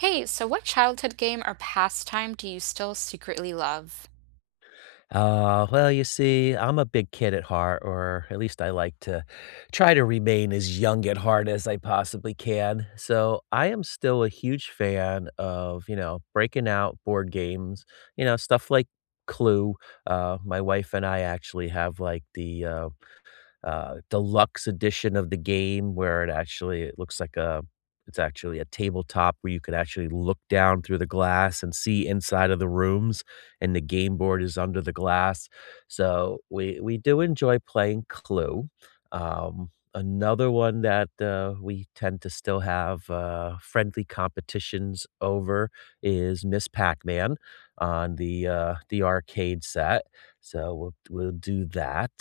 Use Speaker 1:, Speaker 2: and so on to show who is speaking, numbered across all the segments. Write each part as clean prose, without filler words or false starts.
Speaker 1: Hey, so what childhood game or pastime do you still secretly love?
Speaker 2: Well, you see, I'm a big kid at heart, or at least I like to try to remain as young at heart as I possibly can. So I am still a huge fan of, you know, breaking out board games, you know, stuff like Clue. My wife and I actually have like the deluxe edition of the game where it looks like a it's actually a tabletop where you could actually look down through the glass and see inside of the rooms, and the game board is under the glass. So we do enjoy playing Clue. Another one that we tend to still have friendly competitions over is Miss Pac-Man on the arcade set. So we'll do that.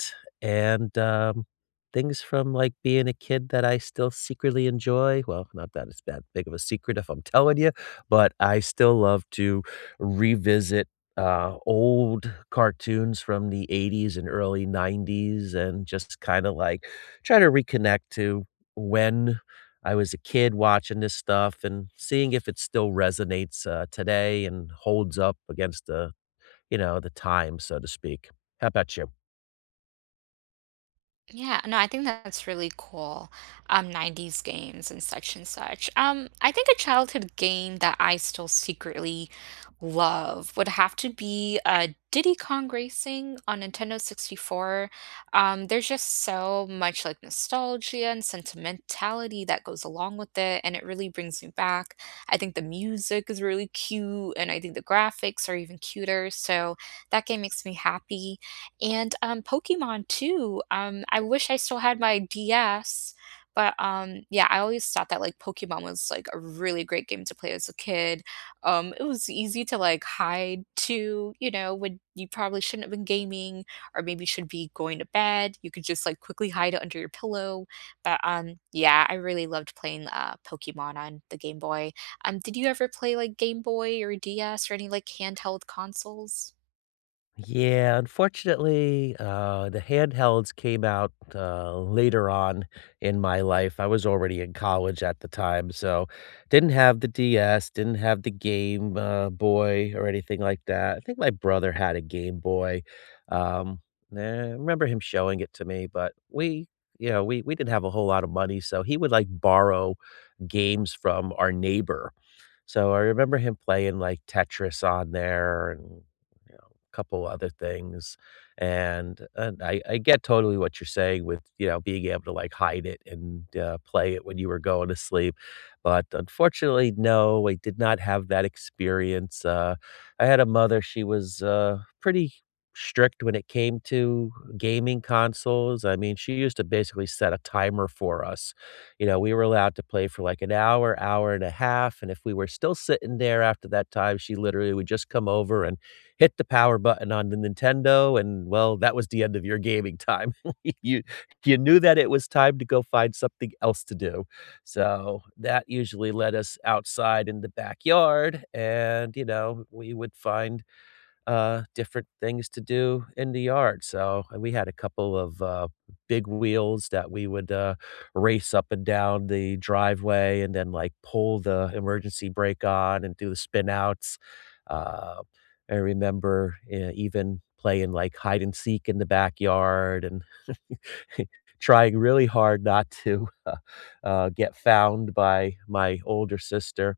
Speaker 2: And, um, Things from, like, being a kid that I still secretly enjoy, well, not that it's that big of a secret if I'm telling you, but I still love to revisit, old cartoons from the '80s and early '90s, and just kinda, like, try to reconnect to when I was a kid watching this stuff and seeing if it still resonates, today, and holds up against the, you know, the time, so to speak. How about you?
Speaker 1: Yeah, no, I think that's really cool. 90s games and such and such. I think a childhood game that I still secretly love would have to be Diddy Kong Racing on Nintendo 64. There's just so much like nostalgia and sentimentality that goes along with it, and it really brings me back. I think the music is really cute, and I think the graphics are even cuter. So that game makes me happy. Pokemon too. I wish I still had my DS, but, yeah, I always thought that, like, Pokemon was, like, a really great game to play as a kid. It was easy to, like, hide to, you know, when you probably shouldn't have been gaming or maybe should be going to bed. You could just, like, quickly hide it under your pillow. But, yeah, I really loved playing, Pokemon on the Game Boy. Did you ever play, like, Game Boy or DS or any, like, handheld consoles?
Speaker 2: Yeah, unfortunately, the handhelds came out later on in my life. I was already in college at the time, so didn't have the DS, didn't have the Game Boy or anything like that. I think my brother had a Game Boy. Um, I remember him showing it to me, but we, you know, we didn't have a whole lot of money, so he would like borrow games from our neighbor. So I remember him playing like Tetris on there and, you know, a couple other things. And I get totally what you're saying with, you know, being able to like hide it and play it when you were going to sleep. But unfortunately, no, I did not have that experience. I had a mother, she was pretty strict when it came to gaming consoles. I mean, she used to basically set a timer for us. You know, we were allowed to play for like an hour, hour and a half, and if we were still sitting there after that time, she literally would just come over and hit the power button on the Nintendo, and well, that was the end of your gaming time. You you knew that it was time to go find something else to do. So, that usually led us outside in the backyard, and, you know, we would find different things to do in the yard. So, and we had a couple of big wheels that we would race up and down the driveway and then like pull the emergency brake on and do the spin outs. Uh, I remember even playing like hide and seek in the backyard, and trying really hard not to, get found by my older sister,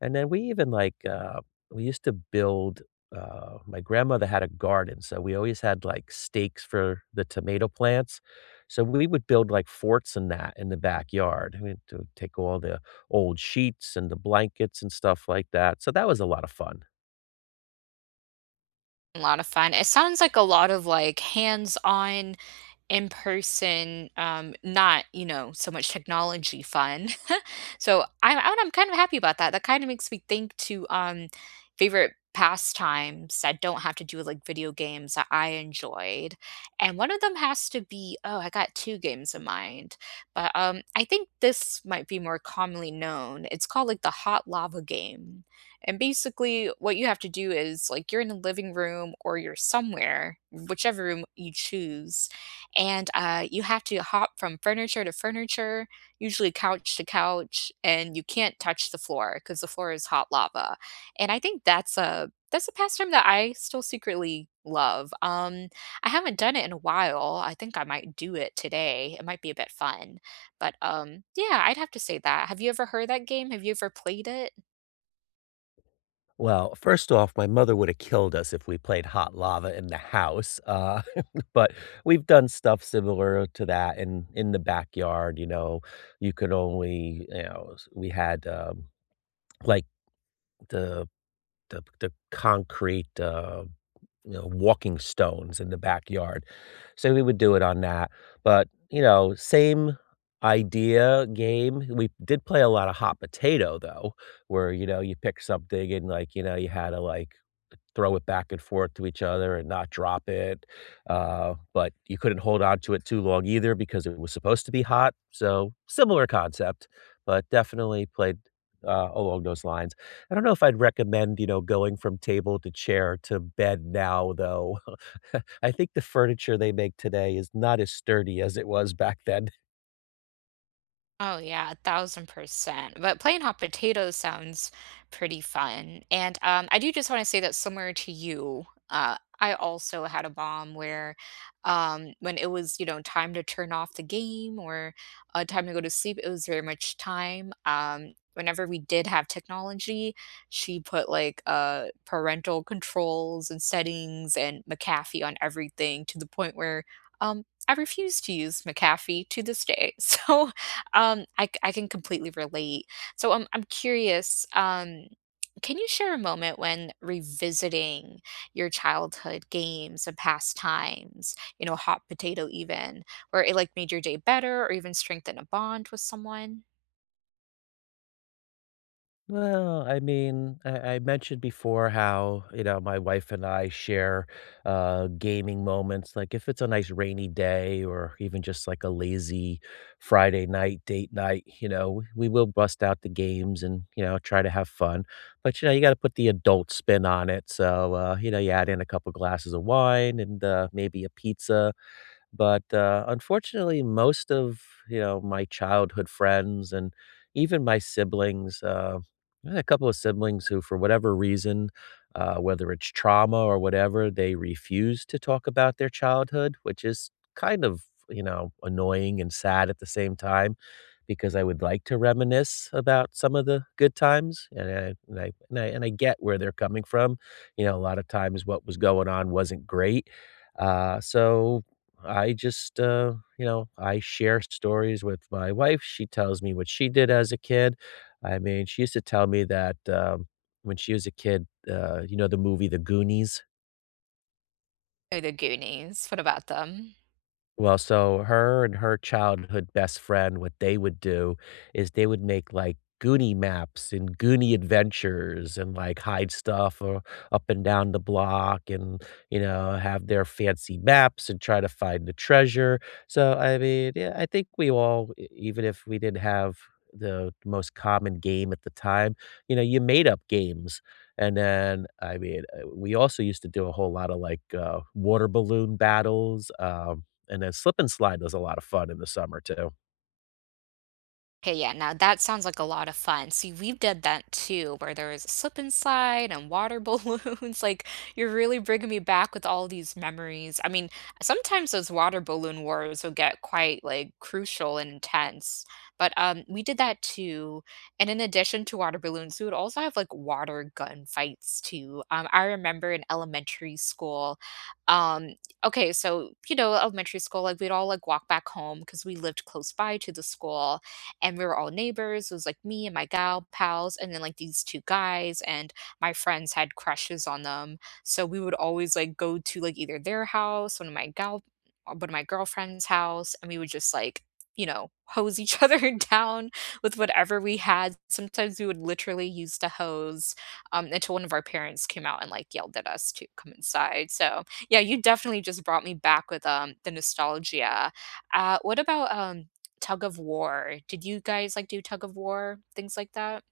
Speaker 2: and then we even, like, we used to build, my grandmother had a garden, so we always had, like, stakes for the tomato plants, so we would build, like, forts and that in the backyard. We had to take all the old sheets and the blankets and stuff like that, so that was a lot of fun.
Speaker 1: A lot of fun. It sounds like a lot of, like, hands-on in person, not, you know, so much technology fun. I'm kind of happy about that. That kind of makes me think to favorite pastimes that don't have to do with like video games that I enjoyed. And one of them has to be, oh, I got two games in mind. But I think this might be more commonly known. It's called like the hot lava game. And basically what you have to do is like you're in a living room or you're somewhere, whichever room you choose, and you have to hop from furniture to furniture, usually couch to couch, and you can't touch the floor because the floor is hot lava. And I think that's a pastime that I still secretly love. I haven't done it in a while. I think I might do it today. It might be a bit fun, but yeah, I'd have to say that. Have you ever heard that game? Have you ever played it?
Speaker 2: Well, first off, my mother would have killed us if we played hot lava in the house, but we've done stuff similar to that in the backyard. You know, you could only you know, s we had, like, the the concrete, you know, walking stones in the backyard, so we would do it on that, but, you know, same idea game. We did play a lot of hot potato, though, where, you know, you pick something and, like, you know, you had to, like, throw it back and forth to each other and not drop it. But you couldn't hold on to it too long either because it was supposed to be hot. So similar concept, but definitely played along those lines. I don't know if I'd recommend, you know, going from table to chair to bed now, though. I think the furniture they make today is not as sturdy as it was back then.
Speaker 1: Oh yeah, 1000%. But playing hot potatoes sounds pretty fun, and, I do just wanna say that similar to you, I also had a mom where, when it was, you know, time to turn off the game or, time to go to sleep, it was very much time. Whenever we did have technology, she put, like, parental controls and settings and McAfee on everything to the point where, I refuse to use McAfee to this day, so I can completely relate. So I'm curious, can you share a moment when revisiting your childhood games and pastimes, you know, hot potato even, where it like made your day better or even strengthened a bond with someone?
Speaker 2: Well, I mean, I mentioned before how, you know, my wife and I share gaming moments. Like if it's a nice rainy day or even just like a lazy Friday night, date night, you know, we will bust out the games and, you know, try to have fun. But you know, you got to put the adult spin on it. So, you know, you add in a couple glasses of wine and maybe a pizza. But, unfortunately, most of, you know, my childhood friends and even my siblings, I had a couple of siblings who, for whatever reason, whether it's trauma or whatever, they refuse to talk about their childhood, which is kind of, you know, annoying and sad at the same time because I would like to reminisce about some of the good times, and I get where they're coming from. You know, a lot of times what was going on wasn't great. So I just, you know, I share stories with my wife. She tells me what she did as a kid. I mean, she used to tell me that when she was a kid, you know, the movie The Goonies.
Speaker 1: Oh, the Goonies, what about them?
Speaker 2: Well, so her and her childhood best friend, what they would do is they would make like Goonie maps and Goonie adventures and like hide stuff or up and down the block and, you know, have their fancy maps and try to find the treasure. So, I mean, yeah, I think we all, even if we didn't have the most common game at the time, you know, you made up games. And then, I mean, we also used to do a whole lot of like water balloon battles. And then slip and slide was a lot of fun in the summer too.
Speaker 1: Okay, yeah, now that sounds like a lot of fun. See, we've done that too, where there was a slip and slide and water balloons. Like, you're really bringing me back with all these memories. I mean, sometimes those water balloon wars will get quite like crucial and intense. But we did that too. And in addition to water balloons, we would also have like water gun fights too. I remember in elementary school, um, okay, so you know, elementary school, like we'd all like walk back home because we lived close by to the school and we were all neighbors. It was like me and my gal pals, and then like these two guys, and my friends had crushes on them. So we would always like go to like either their house, one of my girlfriend's house, and we would just like, you know, hose each other down with whatever we had. Sometimes we would literally use the hose until one of our parents came out and like yelled at us to come inside. So yeah, you definitely just brought me back with the nostalgia. What about tug of war? Did you guys like do tug of war, things like that?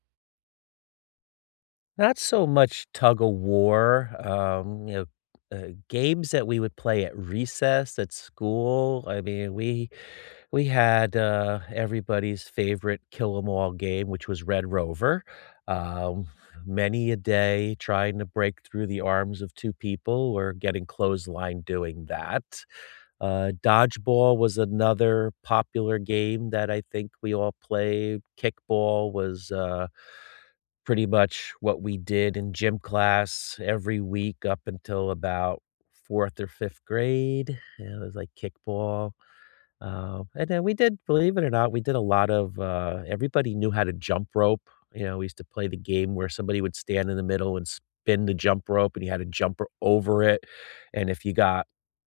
Speaker 2: Not so much tug of war. You know, games that we would play at recess at school. I mean, we had everybody's favorite kill 'em all game, which was Red Rover. Um, Many a day trying to break through the arms of two people or getting clotheslined doing that. Dodgeball was another popular game that I think we all played. Kickball was, pretty much what we did in gym class every week up until about 4th or 5th grade. Yeah, it was like kickball. And then we did, believe it or not, we did a lot of, everybody knew how to jump rope. You know, we used to play the game where somebody would stand in the middle and spin the jump rope and you had to jump over it. And if you got,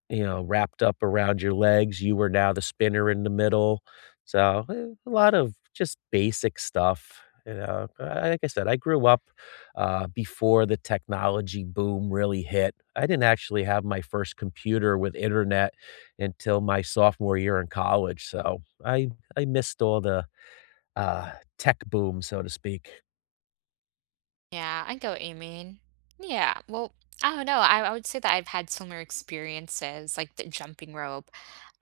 Speaker 2: you know, wrapped up around your legs, you were now the spinner in the middle. So a lot of just basic stuff. You know, like I said, I grew up before the technology boom really hit. I didn't actually have my first computer with internet until my sophomore year in college, so I missed all the, uh, tech boom, so to speak.
Speaker 1: Yeah, I get what you mean. Yeah, well, I don't know. I would say that I've had similar experiences, like the jumping rope.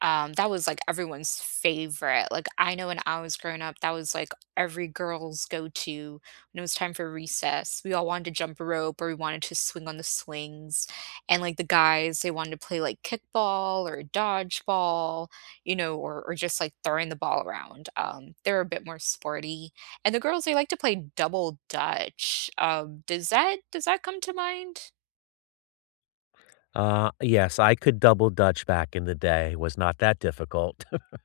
Speaker 1: That was like everyone's favorite. Like I know when I was growing up, that was like every girl's go-to when it was time for recess. We all wanted to jump rope or we wanted to swing on the swings. And like the guys, they wanted to play like kickball or dodgeball, you know, or just like throwing the ball around. They're a bit more sporty and the girls, they like to play double dutch. Does that come to mind?
Speaker 2: Yes, I could double dutch back in the day. It was not that difficult.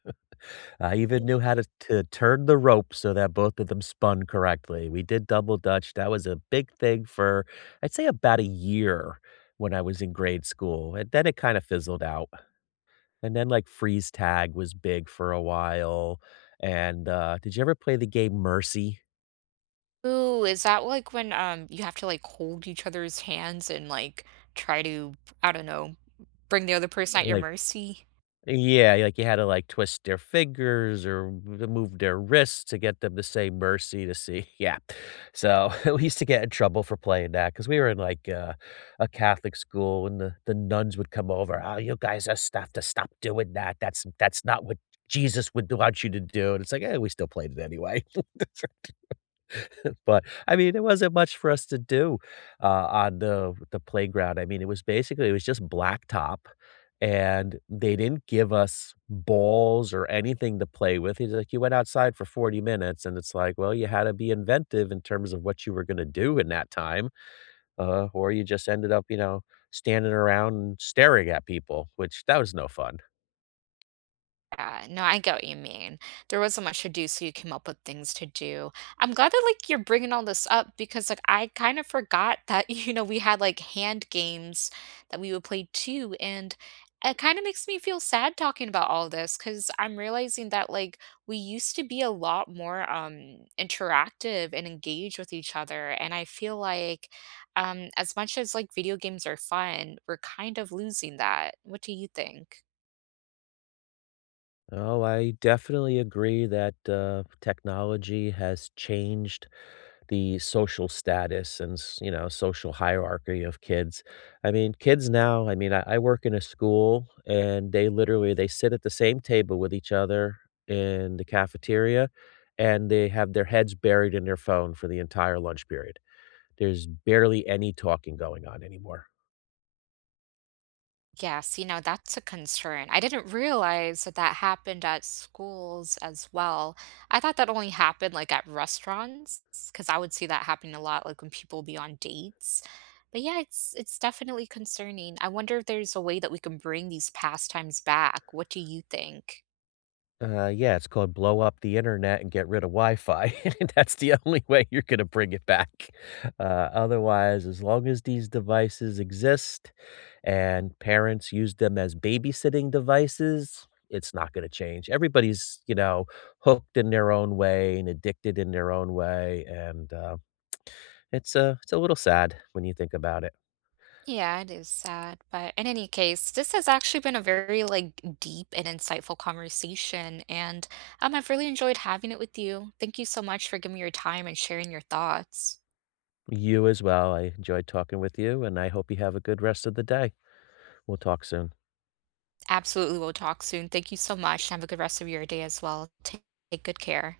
Speaker 2: I even knew how to turn the rope so that both of them spun correctly. We did double dutch, that was a big thing for, I'd say about a year when I was in grade school, and then it kinda fizzled out. And then, like, freeze tag was big for a while, and, did you ever play the game Mercy?
Speaker 1: Ooh, is that like when you have to like hold each other's hands and like try to, I don't know, bring the other person at your
Speaker 2: Like
Speaker 1: mercy?
Speaker 2: Yeah, like, you had to, like, twist their fingers or m move their wrists to get them to say mercy to see yeah. So, we used to get in trouble for playing that because we were in, like, a Catholic school, and the nuns would come over, "Oh, you guys just have to stop doing that. That's not what Jesus would want you to do." And it's like, "Eh, we still played it anyway." But, I mean, there wasn't much for us to do, on the playground. I mean, it was basically it was just blacktop, and they didn't give us balls or anything to play with. He's like, "You went outside for 40 minutes," and it's like, well, you had to be inventive in terms of what you were gonna do in that time, or you just ended up, you know, standing around and staring at people, which that was no fun.
Speaker 1: Yeah, no, I get what you mean. There wasn't much to do, so you came up with things to do. I'm glad that like you're bringing all this up because like I kind of forgot that you know we had like hand games that we would play too, and it kind of makes me feel sad talking about all this because I'm realizing that like we used to be a lot more interactive and engaged with each other, and I feel like as much as like video games are fun, we're kind of losing that. What do you think?
Speaker 2: Oh, I definitely agree that, technology has changed the social status and you know social hierarchy of kids. I mean kids now, I work in a school, and they literally they sit at the same table with each other in the cafeteria, and they have their heads buried in their phone for the entire lunch period. There's barely any talking going on anymore.
Speaker 1: Yes, you know, that's a concern. I didn't realize that that happened at schools as well. I thought that only happened like at restaurants because I would see that happening a lot like when people be on dates. But yeah, it's definitely concerning. I wonder if there's a way that we can bring these pastimes back. What do you think?
Speaker 2: Yeah, it's called blow up the internet and get rid of Wi-Fi. That's the only way you're gonna bring it back. Uh, Otherwise, as long as these devices exist and parents use them as babysitting devices, it's not gonna change. Everybody's, you know, hooked in their own way and addicted in their own way, and it's a little sad when you think about it.
Speaker 1: Yeah, it is sad, but in any case, this has actually been a very like deep and insightful conversation, and I've really enjoyed having it with you. Thank you so much for giving me your time and sharing your thoughts.
Speaker 2: You as well. I enjoyed talking with you, and I hope you have a good rest of the day. We'll talk soon.
Speaker 1: Absolutely, we'll talk soon. Thank you so much. And have a good rest of your day as well. Take good care.